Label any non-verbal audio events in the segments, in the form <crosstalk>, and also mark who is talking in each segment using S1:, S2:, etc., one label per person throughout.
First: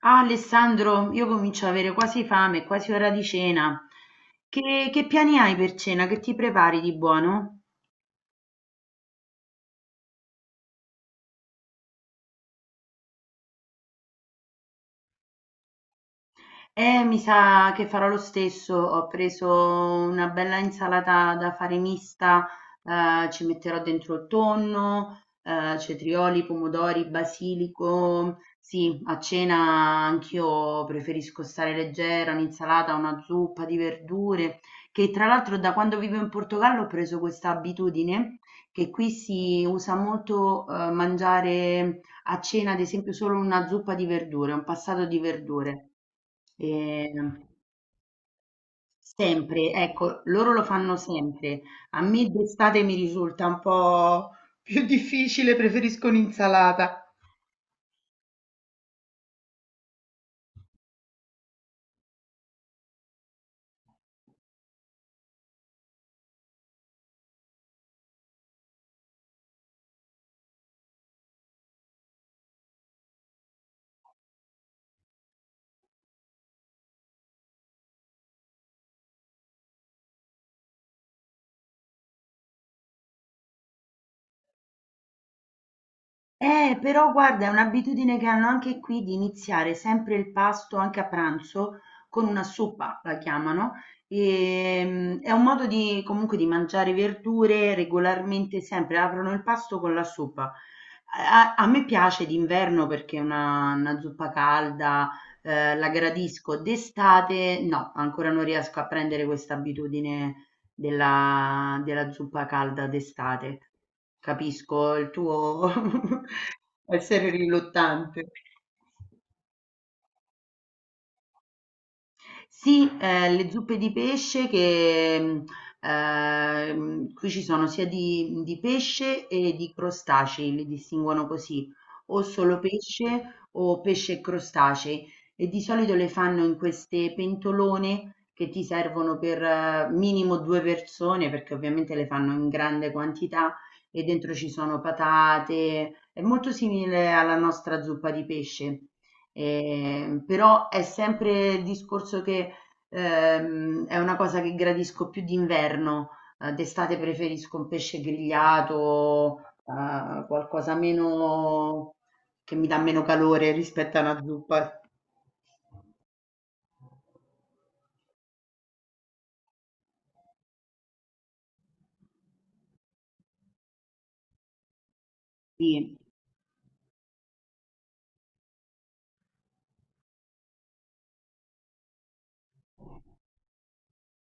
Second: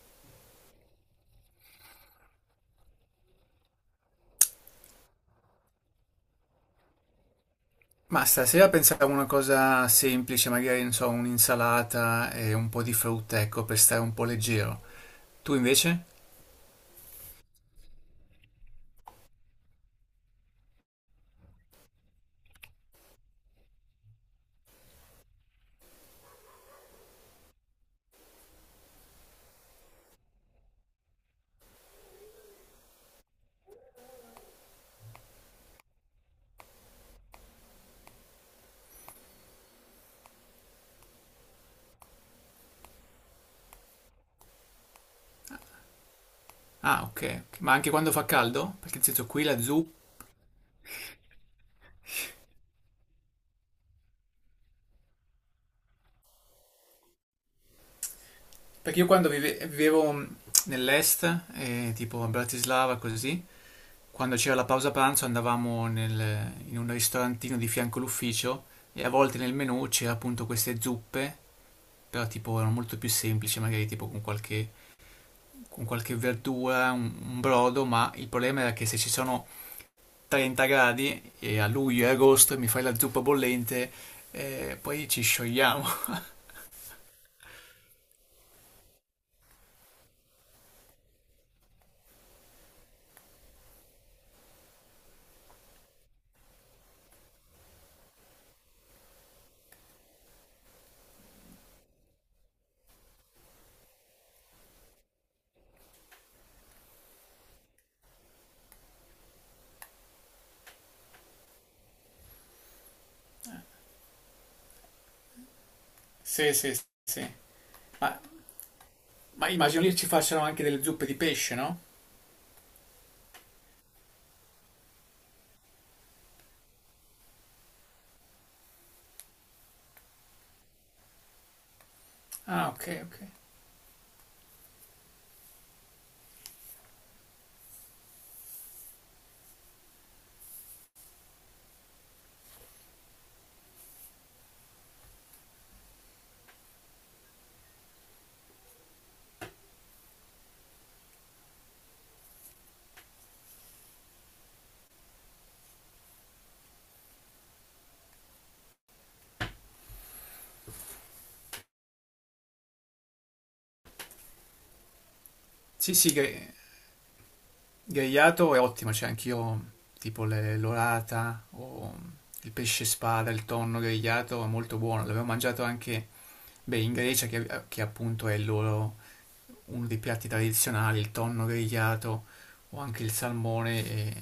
S1: Ah, Alessandro, io comincio ad avere quasi fame, è quasi ora di cena. Che piani hai per cena? Che ti prepari di buono?
S2: Ma stasera pensavo a una cosa semplice, magari, non so, un'insalata e un po' di frutta, ecco, per stare un po' leggero. Tu invece?
S1: Mi sa che farò lo stesso. Ho preso una bella insalata da fare mista, ci metterò dentro il tonno, cetrioli, pomodori, basilico. Sì, a cena anch'io preferisco stare leggera, un'insalata, una zuppa di verdure, che tra l'altro da quando vivo in Portogallo ho preso questa abitudine che qui si usa molto mangiare a cena, ad esempio, solo una zuppa di verdure, un passato di verdure.
S2: Ah,
S1: Ehm,
S2: ok. Ok. Ma anche quando fa caldo? Perché nel senso qui la
S1: sempre,
S2: zuppa...
S1: ecco, loro lo fanno sempre. A me d'estate mi risulta un po' più difficile, preferisco un'insalata.
S2: Perché io vivevo nell'est, tipo a Bratislava, così, quando c'era la pausa pranzo andavamo in un ristorantino di fianco all'ufficio e a volte nel menù c'era appunto queste zuppe, però tipo erano molto più semplici, magari tipo con qualche verdura, un brodo, ma il problema era che se ci sono 30 gradi e a luglio e agosto mi fai la zuppa bollente, poi ci sciogliamo. <laughs>
S1: Però guarda, è un'abitudine che hanno anche qui di iniziare sempre il pasto, anche a pranzo, con una zuppa, la chiamano. È un modo di, comunque di mangiare verdure regolarmente, sempre aprono il pasto con la zuppa. A me piace d'inverno perché è una zuppa calda, la gradisco. D'estate no, ancora non riesco a prendere questa abitudine della zuppa calda d'estate. Capisco il tuo, <laughs>
S2: Sì, sì, sì.
S1: essere
S2: Ma,
S1: riluttante.
S2: ma immagino lì ci facciano anche delle zuppe di pesce, no?
S1: Sì, le zuppe di pesce che qui ci sono sia di pesce e di crostacei, li distinguono così, o solo
S2: Ah, ok, ok.
S1: pesce o pesce e crostacei. E di solito le fanno in queste pentolone che ti servono per minimo due persone, perché ovviamente le fanno in grande quantità e dentro ci sono patate. È molto simile alla nostra zuppa di pesce. Però è sempre il discorso che è una cosa che gradisco più d'inverno, d'estate preferisco un pesce grigliato, qualcosa meno che mi dà meno calore rispetto a una zuppa.
S2: Sì, sì, grigliato è ottimo, c'è anch'io tipo l'orata o il pesce spada, il tonno grigliato è molto buono, l'avevo mangiato
S1: Sì.
S2: anche, beh, in Grecia che appunto è il loro uno dei piatti tradizionali, il tonno grigliato o anche il salmone, e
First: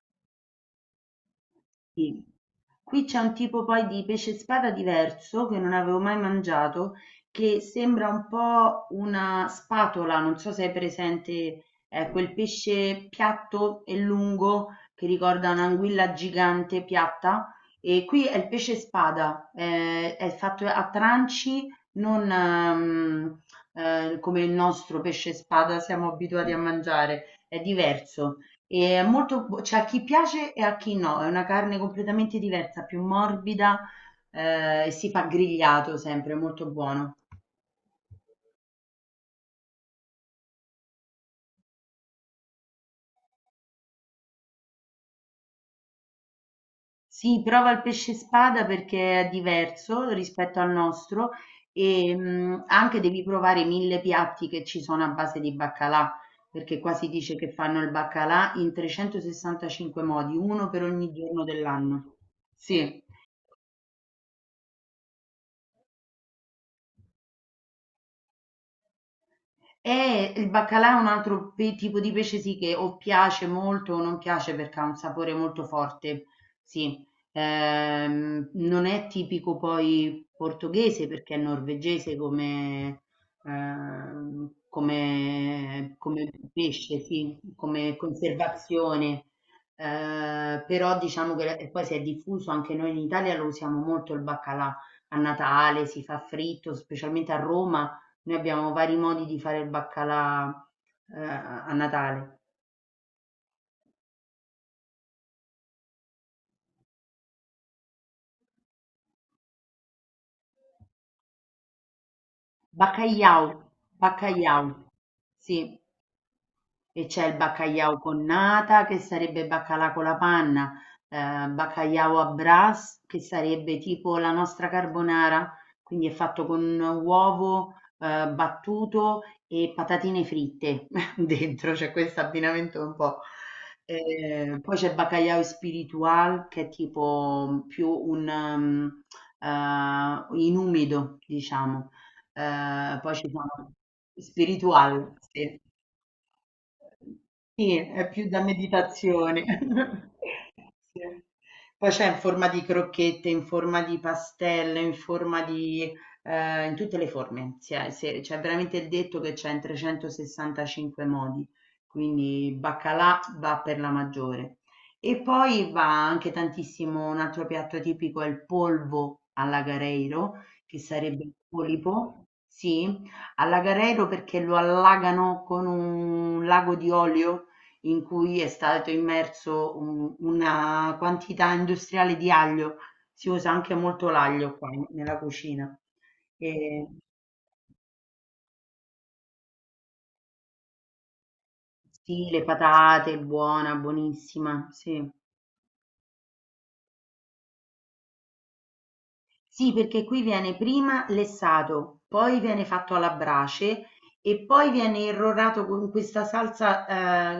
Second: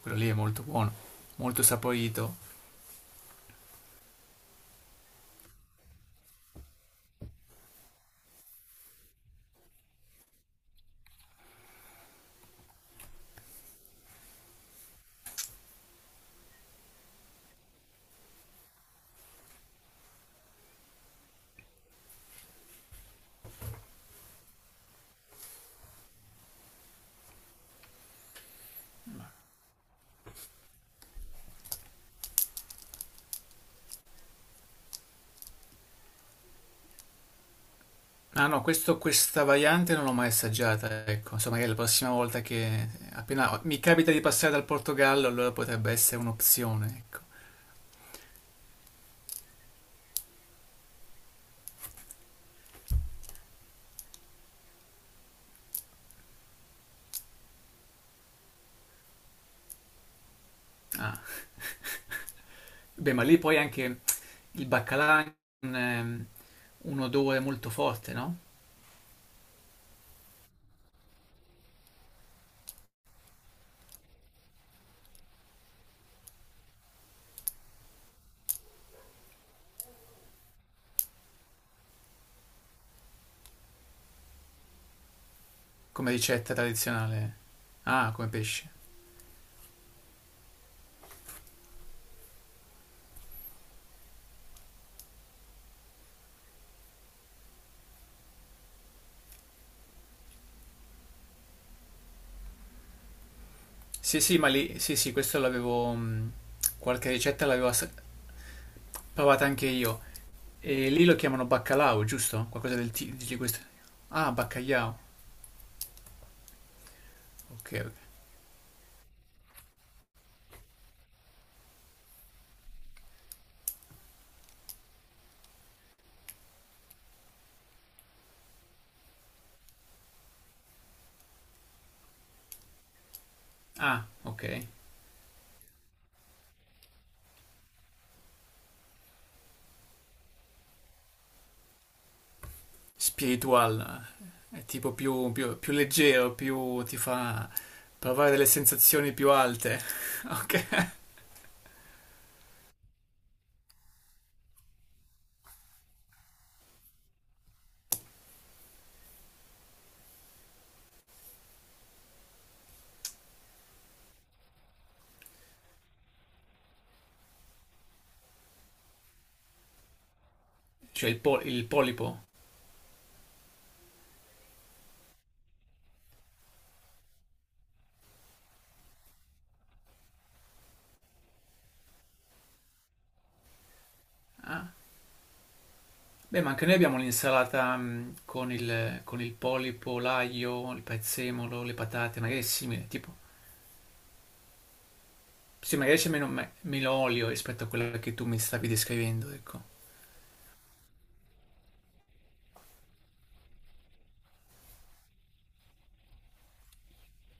S2: quello lì è molto buono, molto
S1: Sì.
S2: saporito.
S1: Qui c'è un tipo poi di pesce spada diverso, che non avevo mai mangiato, che sembra un po' una spatola, non so se hai presente, è quel pesce piatto e lungo che ricorda un'anguilla gigante piatta. E qui è il pesce spada, è fatto a tranci, non come il nostro pesce spada siamo abituati a mangiare, è diverso. E è molto, c'è a chi piace e a chi no, è una carne completamente diversa, più morbida, e si fa grigliato sempre, è molto buono.
S2: Ah no, questa variante non l'ho mai assaggiata, ecco, insomma magari la prossima volta che appena mi capita di passare dal Portogallo, allora potrebbe essere un'opzione, ecco.
S1: Sì, prova il pesce spada perché è diverso rispetto al nostro e anche devi provare i mille piatti che ci sono a base di baccalà, perché qua si dice che fanno il baccalà in 365 modi, uno per ogni
S2: Ah.
S1: giorno dell'anno. Sì.
S2: Beh, ma lì poi anche il baccalà ha un, ehm, un odore molto forte, no?
S1: Il baccalà è un altro tipo di pesce sì che o piace molto o non piace perché ha un sapore molto forte, sì. Non è tipico poi portoghese perché è norvegese come,
S2: Come
S1: come
S2: ricetta
S1: pesce,
S2: tradizionale.
S1: sì, come
S2: Ah, come pesce.
S1: conservazione. Però diciamo che e poi si è diffuso anche noi in Italia lo usiamo molto il baccalà a Natale, si fa fritto, specialmente a Roma noi abbiamo vari modi di fare il baccalà, a Natale.
S2: Sì, sì, ma lì, sì, sì, questo l'avevo, qualche ricetta l'avevo assaggiata. Provate anche io. E lì lo chiamano baccalao, giusto? Qualcosa di
S1: Baccagliau,
S2: questo. Ah,
S1: baccagliau,
S2: baccagliao.
S1: sì. E c'è il
S2: Ok, ok.
S1: baccaiau con nata, che sarebbe baccalà con la panna, baccaiau à brace, che sarebbe tipo la nostra carbonara, quindi è fatto con uovo, battuto e patatine fritte <laughs> dentro, c'è questo abbinamento un po'.
S2: Ah, ok.
S1: Poi c'è baccaiau spiritual, che è tipo più in umido, diciamo. Poi ci sono
S2: Spiritual. Eh, è tipo
S1: spiritual,
S2: più,
S1: sì.
S2: più leggero, più ti fa
S1: Sì, è più
S2: provare
S1: da
S2: delle sensazioni più
S1: meditazione.
S2: alte.
S1: <laughs>
S2: <laughs> Ok.
S1: Sì. Poi c'è in forma di crocchette, in forma di pastelle, in forma di... in tutte le forme. C'è veramente il detto che c'è in 365 modi, quindi baccalà va per la maggiore. E poi va anche tantissimo, un altro piatto tipico è il polvo alla Gareiro, che
S2: Cioè il,
S1: sarebbe il
S2: il polipo.
S1: polipo, sì, allagarello perché lo allagano con un lago di olio in cui è stato immerso una quantità industriale di aglio. Si usa anche molto l'aglio
S2: Ah.
S1: qua nella cucina.
S2: Beh, ma anche noi
S1: E,
S2: abbiamo l'insalata mm, con il polipo, l'aglio, il prezzemolo, le patate,
S1: sì,
S2: magari è
S1: le
S2: simile, tipo.
S1: patate, buona, buonissima, sì.
S2: Sì, magari c'è meno, meno olio rispetto a quella che tu mi stavi descrivendo, ecco.
S1: Sì, perché qui viene prima lessato, poi viene fatto alla brace e poi viene irrorato con questa salsa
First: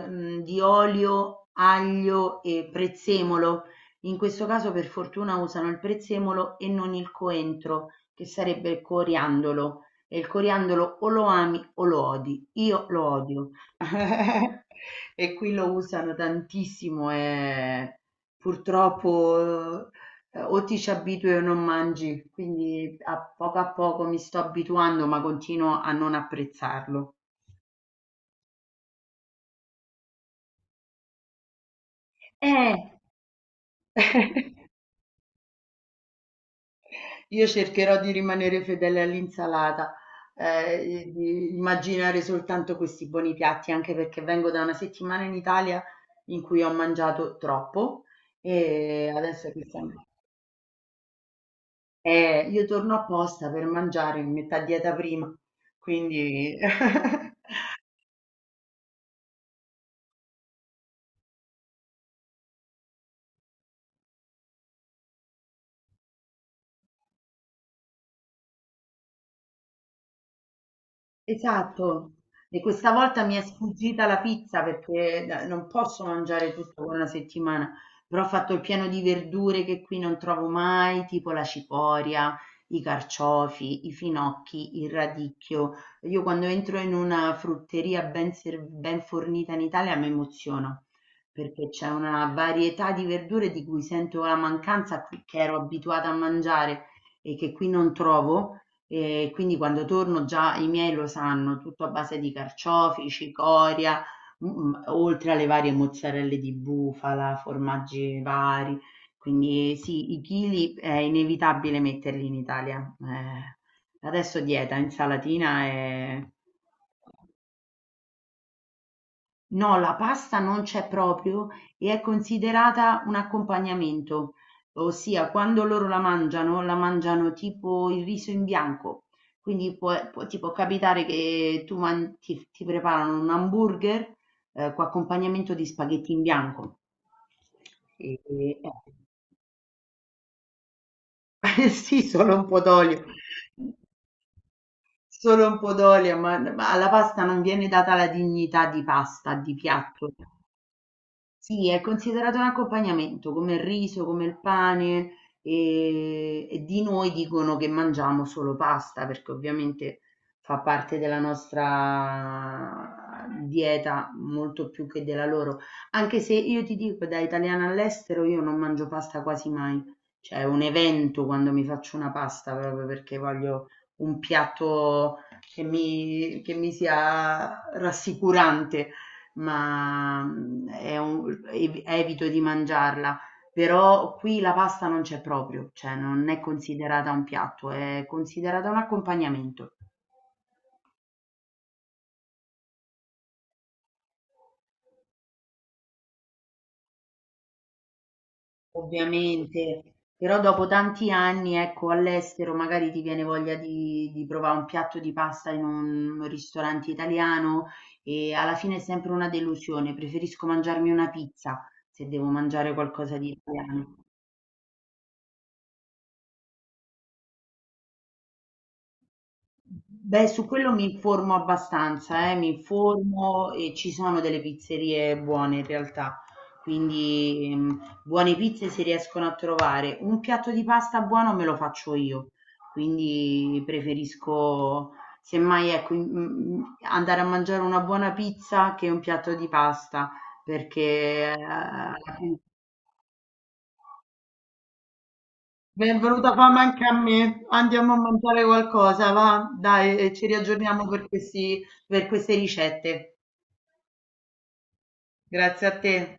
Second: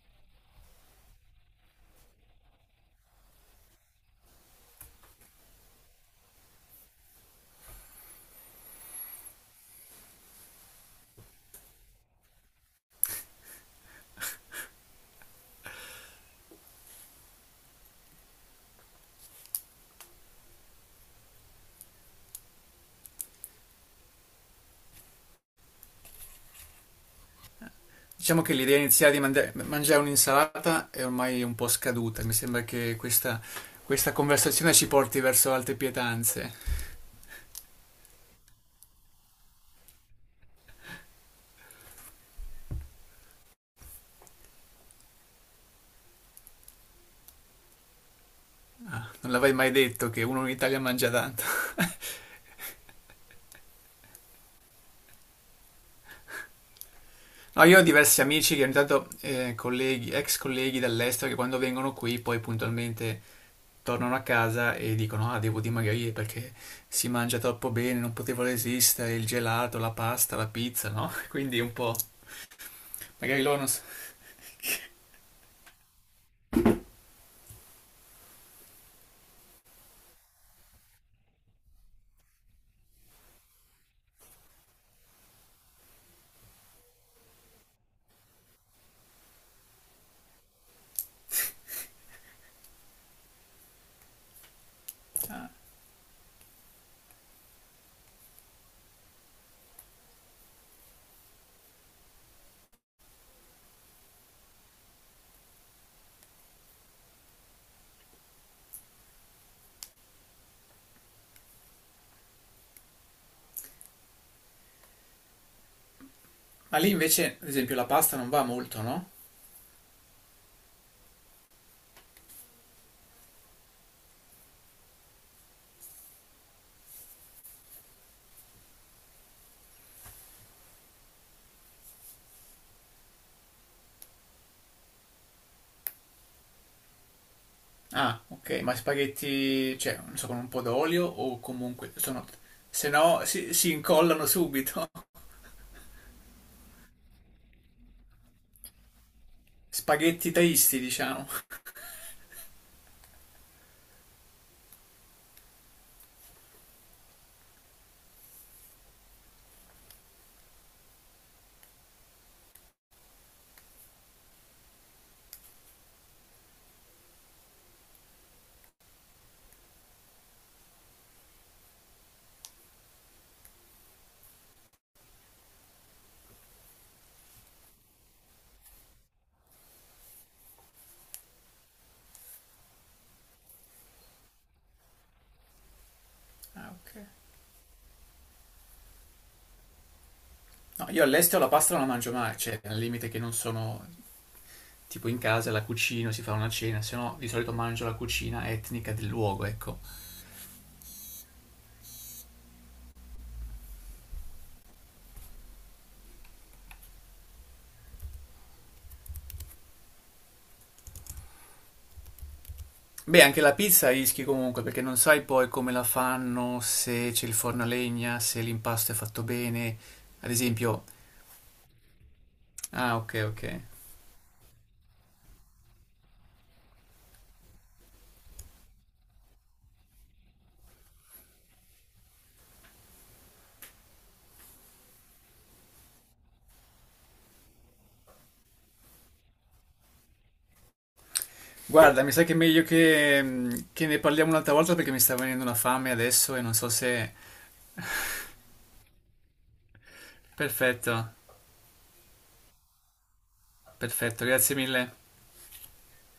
S1: di olio, aglio e prezzemolo. In questo caso per fortuna usano il prezzemolo e non il coentro, che sarebbe il coriandolo. E il coriandolo o lo ami o lo odi. Io lo odio. <laughs> E qui lo usano tantissimo e purtroppo o ti ci abitui o non mangi, quindi a poco mi sto abituando, ma continuo a non apprezzarlo.
S2: Diciamo che l'idea iniziale di mangiare un'insalata è ormai un po' scaduta, mi sembra
S1: Eh!
S2: che questa
S1: <laughs>
S2: conversazione ci porti verso altre pietanze.
S1: Io cercherò di rimanere fedele all'insalata, di immaginare soltanto questi buoni piatti, anche perché vengo da una settimana in Italia in cui ho mangiato troppo e
S2: Non
S1: adesso
S2: l'avrei
S1: che
S2: mai
S1: siamo
S2: detto che uno in Italia mangia tanto. <laughs>
S1: io torno apposta per mangiare, mi metto a dieta prima, quindi <laughs>
S2: No, io ho diversi amici che ogni tanto, colleghi, ex colleghi dall'estero, che quando vengono qui poi puntualmente tornano a casa e dicono ah, devo dimagrire perché si mangia troppo bene, non potevo resistere, il gelato, la pasta, la pizza, no? <laughs> Quindi un po'...
S1: esatto. E questa volta mi è
S2: Magari loro non... S-
S1: sfuggita la pizza perché non posso mangiare tutto con una settimana, però ho fatto il pieno di verdure che qui non trovo mai, tipo la cicoria, i carciofi, i finocchi, il radicchio. Io quando entro in una frutteria ben fornita in Italia mi emoziono perché c'è una varietà di verdure di cui sento la mancanza che ero abituata a mangiare e che qui non trovo. Quindi quando torno già i miei lo sanno, tutto a base di carciofi, cicoria, mhmm, oltre alle varie mozzarelle di bufala, formaggi vari. Quindi sì, i chili è inevitabile metterli in Italia. Adesso dieta, insalatina e
S2: ma lì invece, ad esempio, la pasta non va molto, no?
S1: no, la pasta non c'è proprio e è considerata un accompagnamento, ossia quando loro la mangiano tipo il riso in bianco. Quindi ti può capitare che tu ti, ti preparano un hamburger con accompagnamento di spaghetti in bianco. E-
S2: Ah,
S1: e-
S2: ok, ma spaghetti, cioè, non so, con un po' d'olio o
S1: eh, <laughs>
S2: comunque
S1: sì,
S2: sono...
S1: solo un po'
S2: Se
S1: d'olio,
S2: no, si incollano subito.
S1: solo un po' d'olio, ma alla pasta non viene data la dignità di pasta, di
S2: <laughs>
S1: piatto.
S2: Spaghetti taisti, diciamo.
S1: Sì, è considerato un accompagnamento, come il riso, come il pane, e di noi dicono che mangiamo solo pasta, perché ovviamente fa parte della nostra dieta molto più che della loro. Anche se io ti dico, da italiana all'estero, io non mangio pasta quasi mai. Cioè, è un evento quando mi faccio una pasta, proprio perché voglio un piatto che mi sia rassicurante ma mhmm, è un evito di mangiarla, però qui la pasta non c'è proprio, cioè non è
S2: Ah, ok.
S1: considerata un piatto, è considerata un accompagnamento.
S2: No, io all'estero la pasta non la mangio mai, cioè, al limite che non sono... Tipo in casa la cucino, si fa una cena, se no di solito mangio la cucina etnica del luogo, ecco.
S1: Ovviamente, però dopo tanti anni, ecco, all'estero magari ti viene voglia di provare un piatto di pasta in un ristorante italiano e alla fine è sempre una delusione, preferisco mangiarmi una pizza se devo mangiare qualcosa
S2: Beh,
S1: di
S2: anche la pizza
S1: italiano.
S2: rischi comunque, perché non sai poi come la fanno, se c'è il forno a legna, se l'impasto è fatto bene.
S1: Beh,
S2: Ad
S1: su quello
S2: esempio...
S1: mi informo abbastanza, mi
S2: Ah, ok, ok.
S1: informo e ci sono delle pizzerie buone in realtà, quindi buone pizze si riescono a trovare. Un piatto di pasta buono me lo faccio io, quindi preferisco semmai ecco, andare a mangiare una buona pizza che un piatto di pasta, perché
S2: Guarda, mi sa che è
S1: eh,
S2: meglio che, che ne parliamo un'altra volta perché mi sta venendo una fame
S1: benvenuta
S2: adesso e non
S1: fame
S2: so
S1: anche a
S2: se...
S1: me. Andiamo a mangiare qualcosa, va? Dai, e ci riaggiorniamo
S2: Perfetto,
S1: per per queste ricette.
S2: perfetto, grazie mille.
S1: Grazie a te.